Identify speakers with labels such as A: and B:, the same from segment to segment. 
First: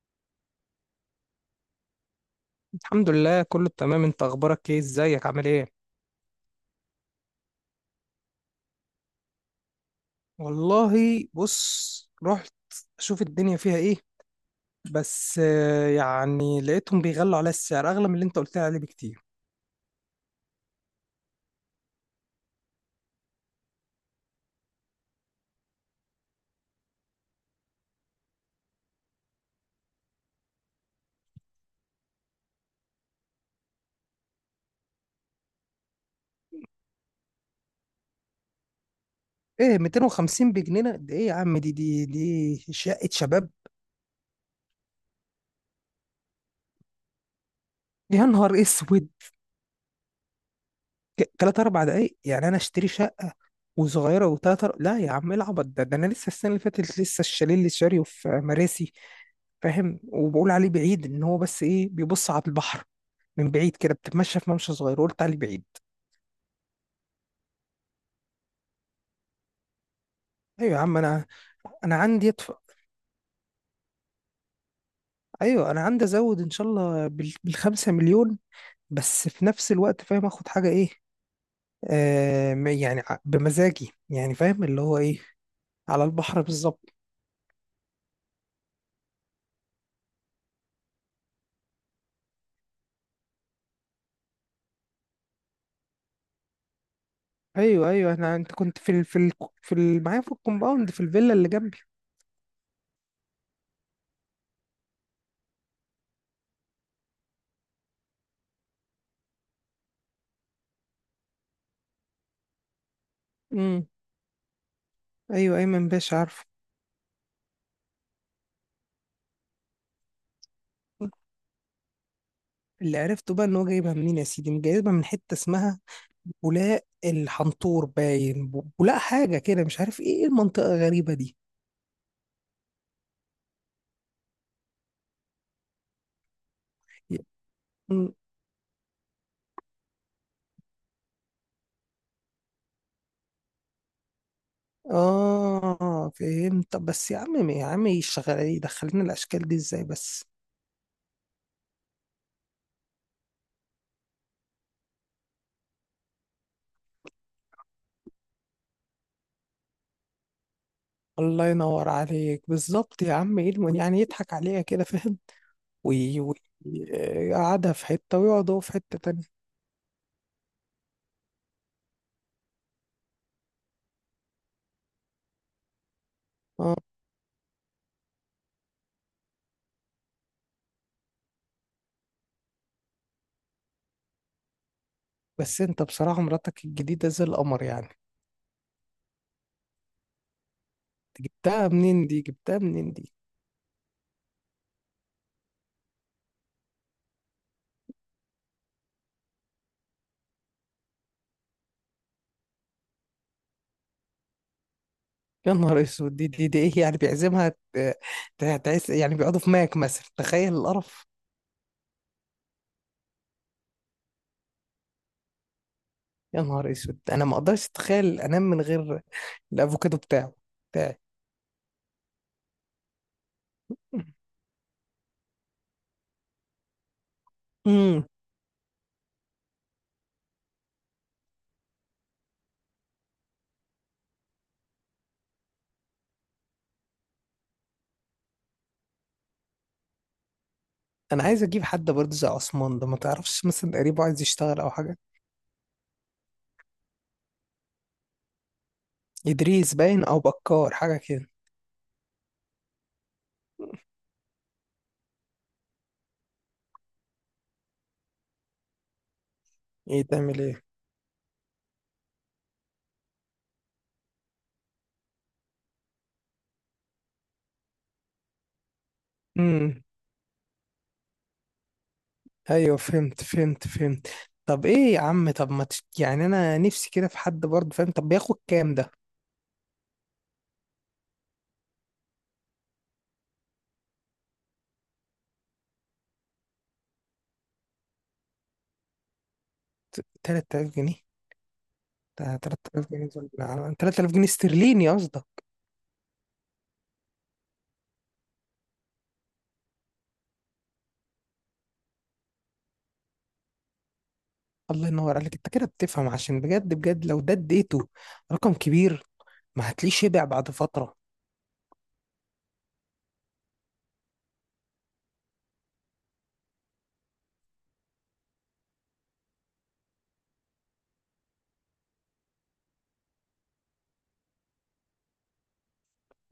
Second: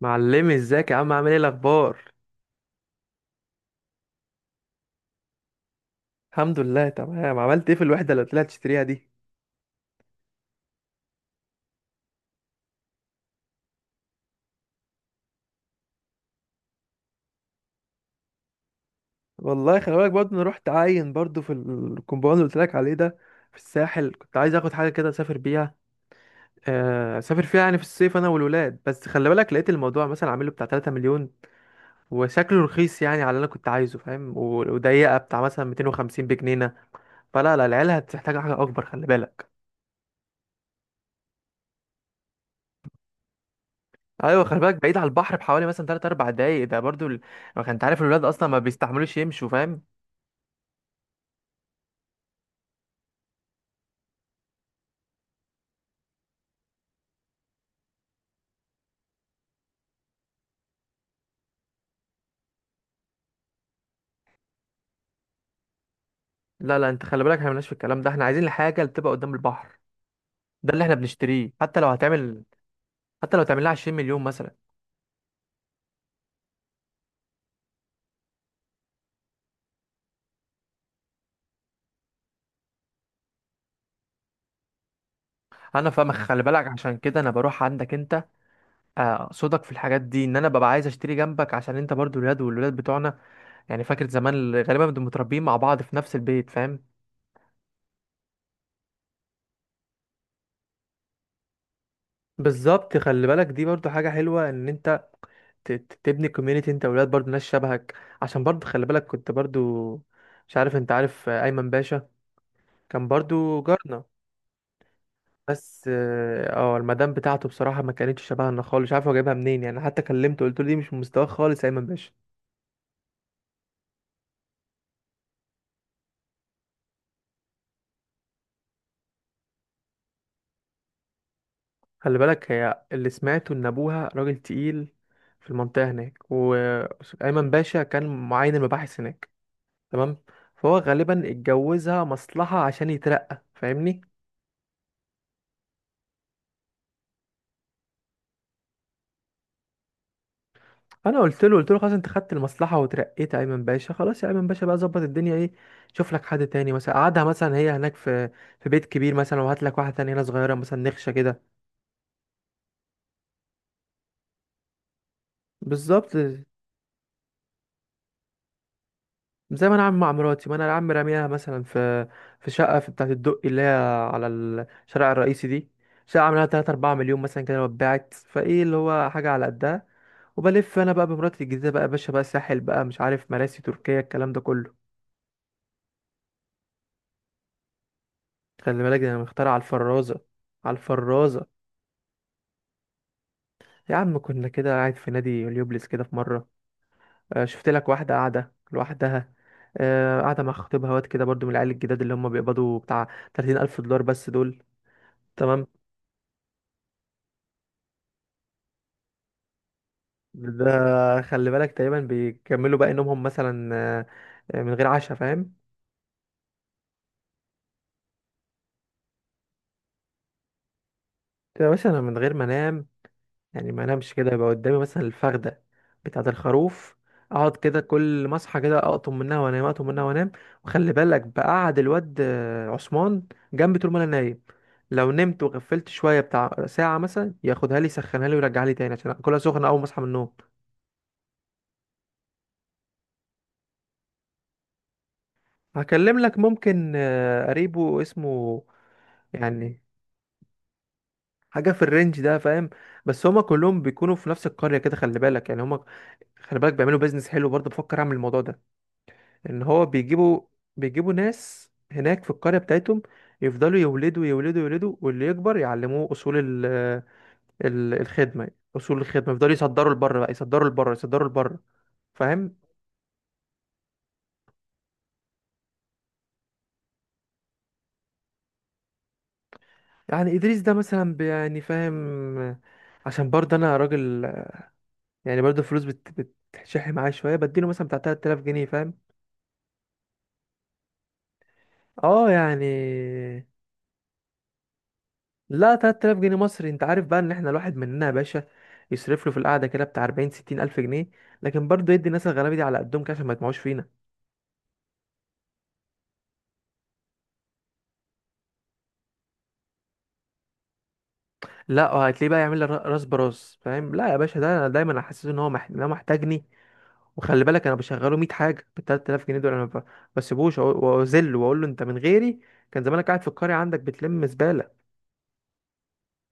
A: معلمي ازيك يا عم؟ عامل ايه الاخبار؟
B: الحمد لله كله تمام. انت اخبارك ايه؟ ازيك؟ عامل ايه؟
A: الحمد لله تمام. عملت ايه في الوحده اللي طلعت تشتريها دي؟
B: والله بص، رحت اشوف الدنيا فيها ايه. بس يعني لقيتهم بيغلوا على السعر اغلى من اللي انت قلت لي عليه بكتير.
A: والله خلي بالك، برضه انا رحت عاين برضه في الكومباوند اللي قلت لك عليه ده، في الساحل. كنت عايز اخد حاجه كده اسافر بيها، اسافر فيها يعني في الصيف انا والولاد. بس خلي بالك لقيت الموضوع مثلا عامله بتاع 3 مليون وشكله رخيص يعني على اللي انا كنت عايزه، فاهم؟ وضيقه بتاع مثلا 250 بجنينه. فلا لا، العيال هتحتاج حاجه اكبر، خلي بالك.
B: ايه 250 بجنيه؟ ده ايه يا عم؟ دي شقة شباب.
A: ايوه خلي بالك، بعيد على البحر بحوالي مثلا 3 4 دقايق. ده برضه ما كنت عارف الولاد
B: يا
A: اصلا
B: نهار
A: ما
B: اسود.
A: بيستحملوش يمشوا، فاهم؟
B: تلات اربع دقايق يعني انا اشتري شقة وصغيرة لا يا عم، ايه العبط ده؟ انا لسه السنة اللي فاتت لسه الشاليه اللي شاريه في مراسي، فاهم؟ وبقول عليه بعيد ان هو بس ايه، بيبص على البحر من بعيد كده، بتتمشى في ممشى صغير وقلت عليه بعيد.
A: لا لا، انت خلي بالك، احنا مالناش في الكلام ده. احنا عايزين الحاجه اللي تبقى قدام البحر، ده
B: ايوه يا
A: اللي احنا
B: عم، انا
A: بنشتريه. حتى لو
B: انا عندي
A: هتعمل،
B: يدفع.
A: حتى لو تعمل لها 20 مليون مثلا.
B: ايوه انا عندي ازود ان شاء الله بالخمسة مليون، بس في نفس الوقت فاهم اخد حاجه ايه؟ يعني بمزاجي يعني، فاهم اللي هو ايه،
A: انا
B: على
A: فاهمك،
B: البحر
A: خلي بالك
B: بالظبط.
A: عشان كده انا بروح عندك انت، صدق في الحاجات دي، ان انا ببقى عايز اشتري جنبك عشان انت برضو الولاد والولاد بتوعنا، يعني فاكر زمان اللي غالبا بنبقى متربيين مع بعض في نفس البيت، فاهم؟
B: ايوه ايوه. انا انت كنت معايا في الكومباوند في الفيلا اللي جنبي.
A: بالظبط. خلي بالك دي برضو حاجة حلوة، ان انت تبني كوميونيتي انت وولاد برضو ناس شبهك. عشان برضو خلي بالك، كنت برضو مش عارف انت عارف ايمن باشا؟ كان برضو
B: امم
A: جارنا.
B: ايوه
A: بس
B: ايمن باشا عارفه.
A: المدام بتاعته بصراحة ما كانتش شبهنا خالص. مش عارف هو جايبها منين يعني. حتى كلمته قلت له دي مش من مستواك خالص يا ايمن باشا.
B: اللي عرفته بقى ان هو جايبها منين يا سيدي؟ جايبها من حته اسمها بولاق الحنطور، باين بولاق حاجة كده، مش عارف ايه، إيه المنطقة الغريبة دي؟
A: خلي بالك، هي اللي سمعته ان ابوها راجل تقيل في المنطقة هناك، وايمن باشا
B: م-
A: كان معين المباحث هناك، تمام؟ فهو غالبا اتجوزها مصلحة عشان يترقى، فاهمني؟
B: اه فهمت. طب بس يا عم، يشغل يدخلنا الأشكال دي ازاي بس؟
A: انا قلت له، قلت له خلاص انت خدت المصلحة وترقيت يا ايمن باشا، خلاص يا ايمن باشا، بقى ظبط الدنيا، ايه؟ شوف لك حد تاني مثلا، قعدها مثلا هي هناك في في بيت كبير مثلا، وهات لك واحدة تانية هنا صغيرة مثلا، نخشة
B: الله
A: كده.
B: ينور عليك بالظبط يا عم. ايه يعني يضحك عليها كده فاهم،
A: بالظبط،
B: ويقعدها في حتة ويقعد هو في حتة تانية.
A: زي ما انا عامل مع مراتي. ما انا العم راميها مثلا في في شقه في بتاعه الدقي، اللي هي على الشارع الرئيسي دي، شقه عاملاها 3
B: اه،
A: 4 مليون مثلا كده، واتباعت فايه، اللي هو حاجه على قدها. وبلف انا بقى بمراتي الجديده بقى يا باشا بقى ساحل بقى مش عارف مراسي تركيا الكلام ده كله.
B: بس انت بصراحة مراتك الجديدة زي القمر يعني.
A: خلي بالك ده انا مختار على الفرازه، على الفرازه.
B: جبتها منين دي؟ جبتها منين دي؟
A: يا عم كنا كده قاعد في نادي اليوبليس كده في مره، شفت لك واحده قاعده لوحدها، قاعده مع خطيبها، واد كده برضو من العيال الجداد اللي هم بيقبضوا بتاع 30,000 دولار بس دول،
B: يا
A: تمام؟
B: نهار اسود. دي ايه يعني، بيعزمها؟ ت- تعيس يعني؟ بيقعدوا في ماك مثلا؟ تخيل
A: ده
B: القرف.
A: خلي بالك تقريبا بيكملوا باقي نومهم مثلا، من غير عشاء، فاهم؟
B: يا نهار اسود، انا ما اقدرش اتخيل انام من غير الافوكادو بتاعي.
A: كده مثلا انا من غير ما انام، يعني ما انامش كده، يبقى قدامي مثلا الفخده بتاعه الخروف، اقعد كده
B: امم
A: كل ما اصحى كده اقطم منها وانام، اقطم منها وانام. وخلي بالك بقعد الواد عثمان جنبي طول ما انا نايم، لو نمت وغفلت شويه بتاع ساعه مثلا ياخدها لي يسخنها لي ويرجعها لي تاني عشان اكلها سخنه اول ما اصحى من النوم.
B: انا عايز اجيب حد برضه زي عثمان ده. ما تعرفش مثلا قريبه عايز يشتغل او حاجه؟
A: هكلم لك ممكن قريبه اسمه،
B: ادريس
A: يعني
B: باين، او بكار حاجه كده.
A: حاجه في الرينج ده، فاهم؟ بس هما كلهم بيكونوا في نفس القريه كده، خلي بالك يعني هما، خلي بالك بيعملوا بيزنس حلو. برضه بفكر اعمل الموضوع ده، ان هو
B: ايه تعمل
A: بيجيبوا،
B: ايه؟
A: بيجيبوا ناس هناك في القريه بتاعتهم، يفضلوا يولدوا يولدوا يولدوا، واللي يكبر يعلموه اصول ال ال الخدمه، اصول الخدمه، يفضلوا
B: امم
A: يصدروا لبره بقى، يصدروا لبره، يصدروا لبره، فاهم؟
B: ايوه فهمت فهمت فهمت. طب ايه يا عم؟ طب ما تش... يعني انا نفسي كده في حد برضه فاهم، طب بياخد كام ده؟
A: يعني ادريس ده مثلا يعني فاهم، عشان برضه انا راجل يعني برضه فلوس بتشح معايا شويه، بديله مثلا بتاع 3,000 جنيه، فاهم؟
B: 3000 جنيه؟ ده
A: اه يعني.
B: 3000 جنيه دول 3000 جنيه استرليني قصدك؟
A: لا، 3,000 جنيه مصري. انت عارف بقى ان احنا الواحد مننا يا باشا يصرف له في القعده كده بتاع 40 60 الف جنيه، لكن برضه يدي الناس الغلابه دي على قدهم كده عشان ما يطمعوش فينا.
B: الله ينور عليك، انت كده بتفهم. عشان بجد بجد لو ده اديته رقم كبير ما هتلاقيه شبع بعد فتره.
A: لا وهتلاقيه بقى يعمل لي راس براس، فاهم؟ لا يا باشا، ده انا دايما احسسه ان هو إن هو محتاجني. وخلي بالك انا بشغله 100 حاجه بال 3,000 جنيه دول. انا ما بسيبوش واذله واقول له انت من غيري كان زمانك قاعد في القريه عندك بتلم زباله.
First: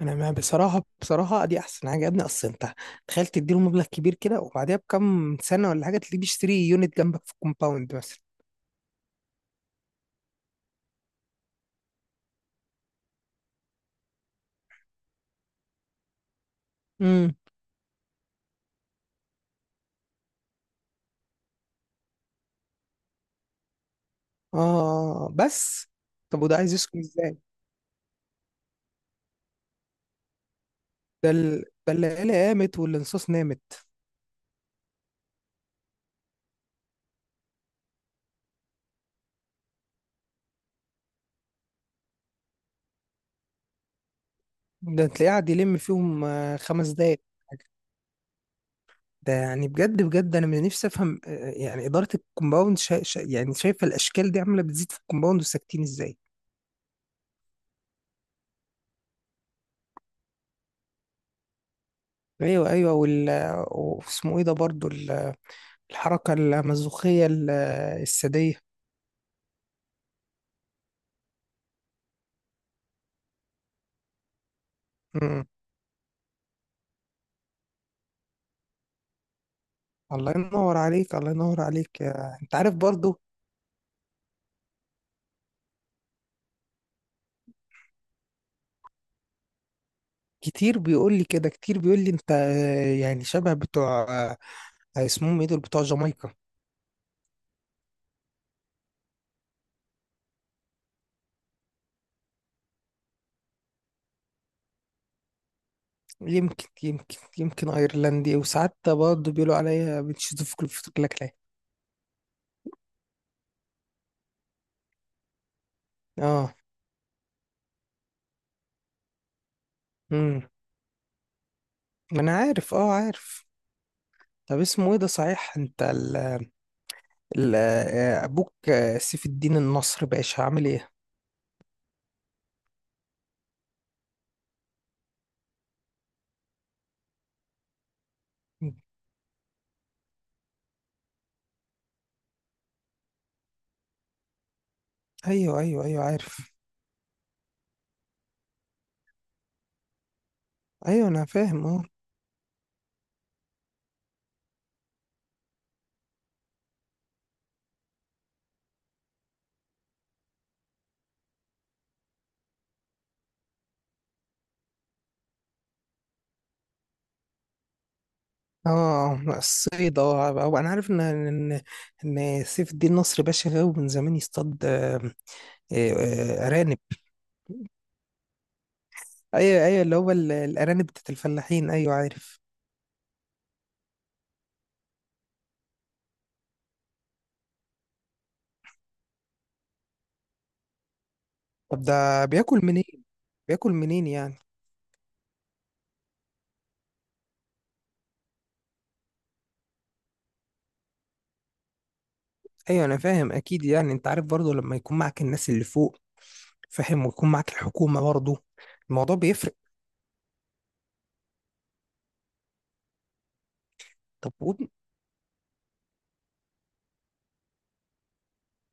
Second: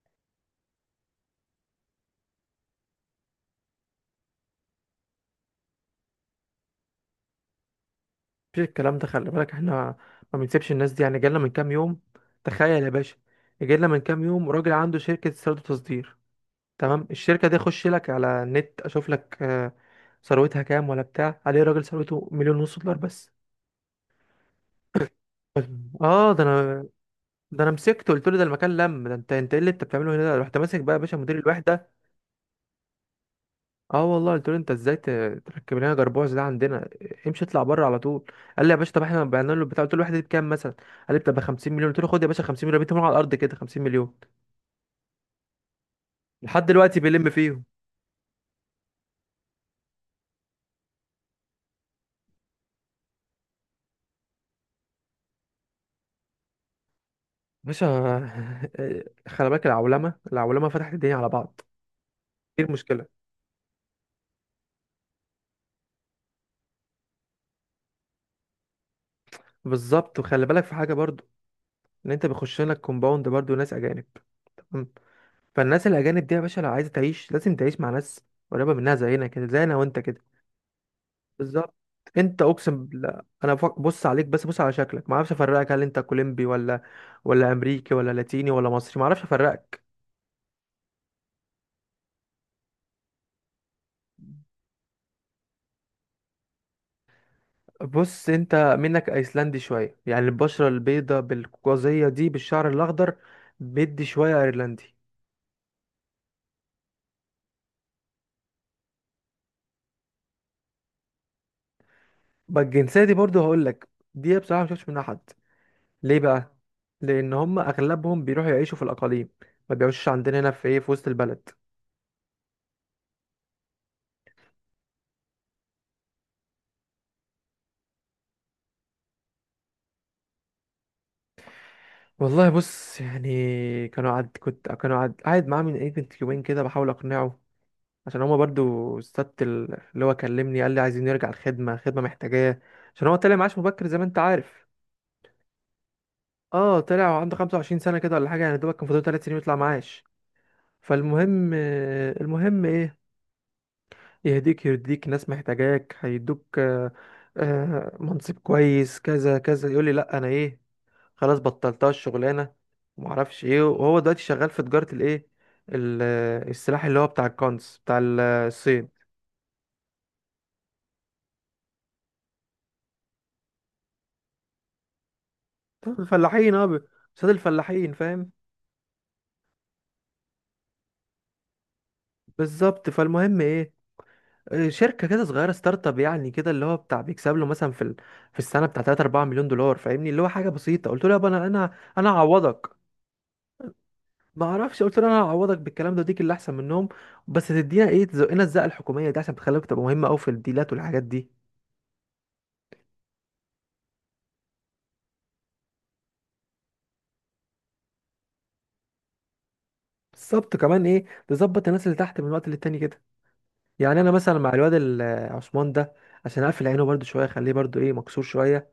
B: انا، ما بصراحه بصراحه دي احسن حاجه يا ابني. اصل انت تخيل تديله مبلغ كبير كده، وبعديها بكم سنه ولا حاجه تلاقيه بيشتري يونت جنبك في كومباوند مثلا.
A: مفيش الكلام ده، خلي بالك، احنا ما بنسيبش الناس دي. يعني جالنا من كام يوم، تخيل يا باشا، جالنا من كام يوم راجل عنده شركه استيراد وتصدير، تمام؟
B: امم
A: الشركة دي اخش لك على النت اشوف لك ثروتها كام ولا بتاع عليه، راجل ثروته مليون ونص دولار بس.
B: اه، بس.
A: اه ده
B: طب وده عايز
A: انا،
B: يسكن ازاي؟
A: ده انا مسكته قلت له ده المكان لم. ده انت انت ايه اللي انت بتعمله هنا ده؟ رحت ماسك بقى يا باشا مدير الوحده.
B: ده العيله قامت والانصاص نامت.
A: اه والله، قلت له انت ازاي تركب لنا جربوع ده عندنا؟ امشي اطلع بره على طول. قال لي يا باشا طب احنا بعنا له البتاع. قلت له الوحده دي بكام مثلا؟ قال لي بتبقى 50 مليون. قلت له خد يا باشا 50 مليون، رميتهم على الارض كده، 50 مليون.
B: ده تلاقيه قاعد يلم فيهم
A: لحد
B: خمس
A: دلوقتي
B: دقايق.
A: بيلم فيهم
B: ده يعني بجد بجد انا من نفسي افهم، يعني اداره الكومباوند شا شا يعني شايفه الاشكال دي عامله بتزيد في الكومباوند وساكتين ازاي؟
A: باشا. خلي بالك، العولمه، العولمه فتحت الدنيا على بعض، ايه
B: ايوه ايوه.
A: المشكله؟
B: وال واسمه ايه ده برضو ال- الحركه المزوخيه، الساديه.
A: بالظبط. وخلي بالك في حاجه برضو، ان انت بيخش لك كومباوند برضو ناس اجانب، تمام؟
B: امم
A: فالناس الاجانب دي يا باشا لو عايزه تعيش لازم تعيش مع ناس قريبه منها زينا كده، زينا وانت كده.
B: الله ينور عليك، الله ينور
A: بالظبط.
B: عليك.
A: انت
B: انت عارف
A: اقسم
B: برضو.
A: بالله انا بص عليك، بس بص على شكلك، ما اعرفش افرقك، هل انت كولومبي ولا، ولا امريكي ولا لاتيني ولا مصري؟ ما اعرفش افرقك.
B: كتير بيقول لي كده، كتير بيقول لي انت يعني شبه بتوع آه، اسمهم ايه دول، بتوع جامايكا.
A: بص انت منك ايسلندي شويه، يعني البشره البيضاء بالقوقازيه دي بالشعر الاخضر، بدي شويه ايرلندي.
B: يمكن يمكن يمكن ايرلندي. وساعات برضه بيقولوا عليا بتشوف في كلاكلاك.
A: بقى الجنسيه دي برضو هقول لك، دي بصراحه ما شفتش منها حد. ليه
B: اه.
A: بقى؟ لان هم اغلبهم بيروحوا يعيشوا في الاقاليم، ما بيعيشوش عندنا
B: امم
A: هنا في ايه، في وسط البلد.
B: ما انا عارف، اه عارف. طب اسمه ايه ده صحيح، انت ال ال ابوك سيف الدين النصر باشا عامل ايه؟
A: والله بص، يعني كانوا قعد قاعد معاه من ايه بنت يومين كده بحاول اقنعه، عشان هما برضو السبت اللي هو كلمني قال لي عايزين نرجع الخدمة، الخدمة محتاجاه، عشان هو طلع معاش مبكر زي ما انت عارف.
B: ايوه ايوه ايوه عارف.
A: اه طلع وعنده 25 سنة كده ولا حاجة، يعني دوبك كان فاضل 3 سنين يطلع معاش.
B: ايوه انا
A: فالمهم،
B: فاهم، اه.
A: المهم ايه، يهديك يرديك، ناس محتاجاك، هيدوك منصب كويس كذا كذا. يقول لي لا، انا ايه، خلاص بطلتها الشغلانه. ومعرفش ايه، وهو دلوقتي شغال في تجاره الايه، السلاح، اللي هو بتاع الكونس بتاع
B: اه
A: الصين.
B: الصيد، اه. أو انا عارف ان سيف الدين نصر باشا غاوي من زمان يصطاد
A: طب الفلاحين اه
B: ارانب.
A: قصاد الفلاحين، فاهم؟
B: ايوه ايوه، اللي هو الارانب بتاعت الفلاحين، ايوه عارف.
A: بالظبط. فالمهم ايه، شركه كده صغيره ستارت اب يعني كده، اللي هو بتاع بيكسب له مثلا في في السنه بتاع 3 4 مليون دولار، فاهمني؟ اللي هو حاجه بسيطه. قلت له يابا
B: طب
A: انا
B: ده بياكل
A: هعوضك.
B: منين؟ بياكل منين يعني؟
A: ما اعرفش، قلت له انا هعوضك بالكلام ده، وديك اللي احسن منهم، بس تدينا ايه، تزقنا الزقه الحكوميه دي عشان تخليك تبقى مهمه قوي في الديلات والحاجات دي.
B: ايوه انا فاهم اكيد، يعني انت عارف برضو لما يكون معك الناس اللي فوق فاهم، ويكون معك الحكومة برضو، الموضوع بيفرق.
A: بالظبط. كمان ايه، تظبط الناس اللي تحت من وقت للتاني كده. يعني انا
B: طب
A: مثلا مع
B: ود...
A: الواد عثمان ده، عشان اقفل عينه برده شويه، اخليه برده ايه، مكسور شويه،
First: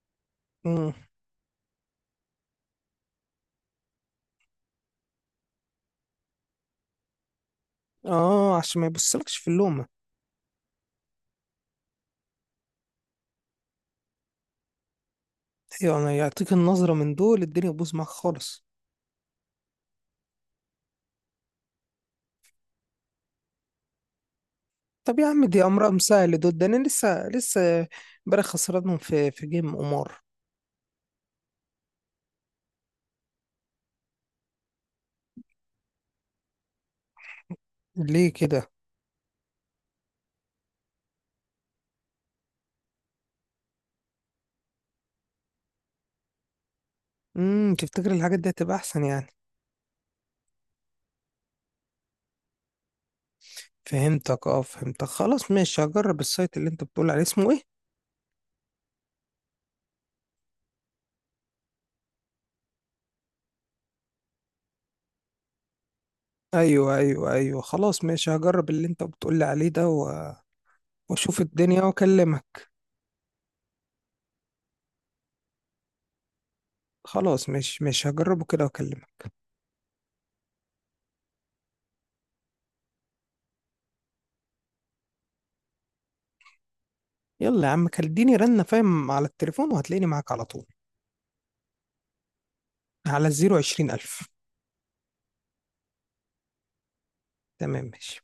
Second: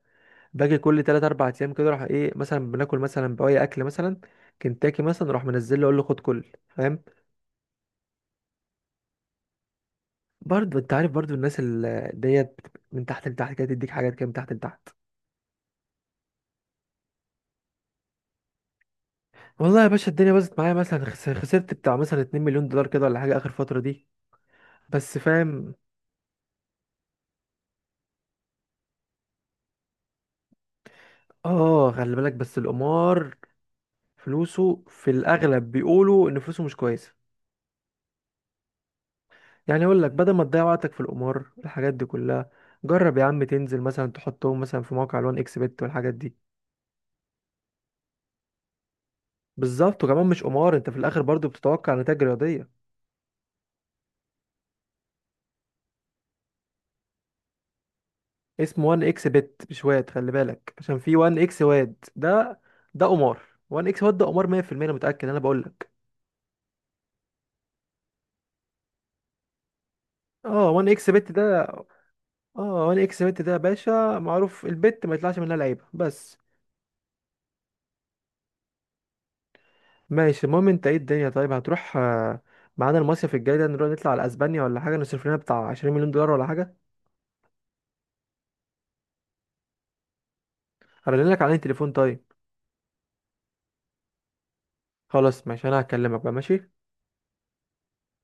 A: باجي
B: مم.
A: كل 3 4 ايام كده، اروح ايه مثلا، بناكل مثلا بواقي اكل مثلا كنتاكي مثلا، اروح منزل له، اقول له خد كل، فاهم؟
B: اه، عشان ما يبصلكش في اللومة.
A: برضه انت عارف برضه الناس ديت من تحت لتحت كده تديك حاجات كده من تحت لتحت.
B: ايوه، انا يعطيك النظرة من دول، الدنيا تبوظ معاك خالص.
A: والله يا باشا الدنيا باظت معايا مثلا، خسرت بتاع مثلا 2 مليون دولار كده ولا حاجة آخر فترة دي بس،
B: طب يا عم دي
A: فاهم؟
B: امرهم سهل دول. ده انا لسه امبارح خسرانهم في جيم قمار.
A: اه خلي بالك، بس القمار فلوسه في الأغلب، بيقولوا إن فلوسه مش كويسة.
B: ليه كده؟
A: يعني أقول لك، بدل ما تضيع وقتك في القمار الحاجات دي كلها، جرب يا عم تنزل مثلا تحطهم مثلا في موقع الوان اكس بت والحاجات دي.
B: تفتكر الحاجات دي هتبقى احسن يعني؟
A: بالظبط، وكمان مش قمار، انت في الاخر برضو بتتوقع نتائج رياضيه.
B: فهمتك اه، فهمتك. خلاص ماشي هجرب السايت اللي انت بتقول عليه، اسمه ايه؟
A: اسمه وان اكس بت، مش واد، خلي بالك عشان في وان اكس واد ده، ده قمار. وان اكس واد ده قمار 100%، انا متاكد انا بقول.
B: ايوه ايوه ايوه، خلاص ماشي هجرب اللي انت بتقولي عليه ده
A: اه 1 اكس بت
B: واشوف
A: ده،
B: الدنيا واكلمك.
A: اه 1 اكس بت ده يا باشا معروف، البت ما يطلعش منها لعيبه بس.
B: خلاص ماشي ماشي، هجربه كده واكلمك.
A: ماشي. المهم انت ايه الدنيا، طيب هتروح معانا المصيف الجاي ده، نروح نطلع على اسبانيا ولا حاجه، نصرف لنا بتاع 20 مليون دولار ولا حاجه؟
B: يلا يا عم كلمني رنة فاهم على التليفون وهتلاقيني معاك على طول،
A: هرن لك على التليفون، طيب؟
B: على الزيرو عشرين الف.
A: خلاص ماشي، انا هكلمك بقى. ماشي.
B: تمام ماشي.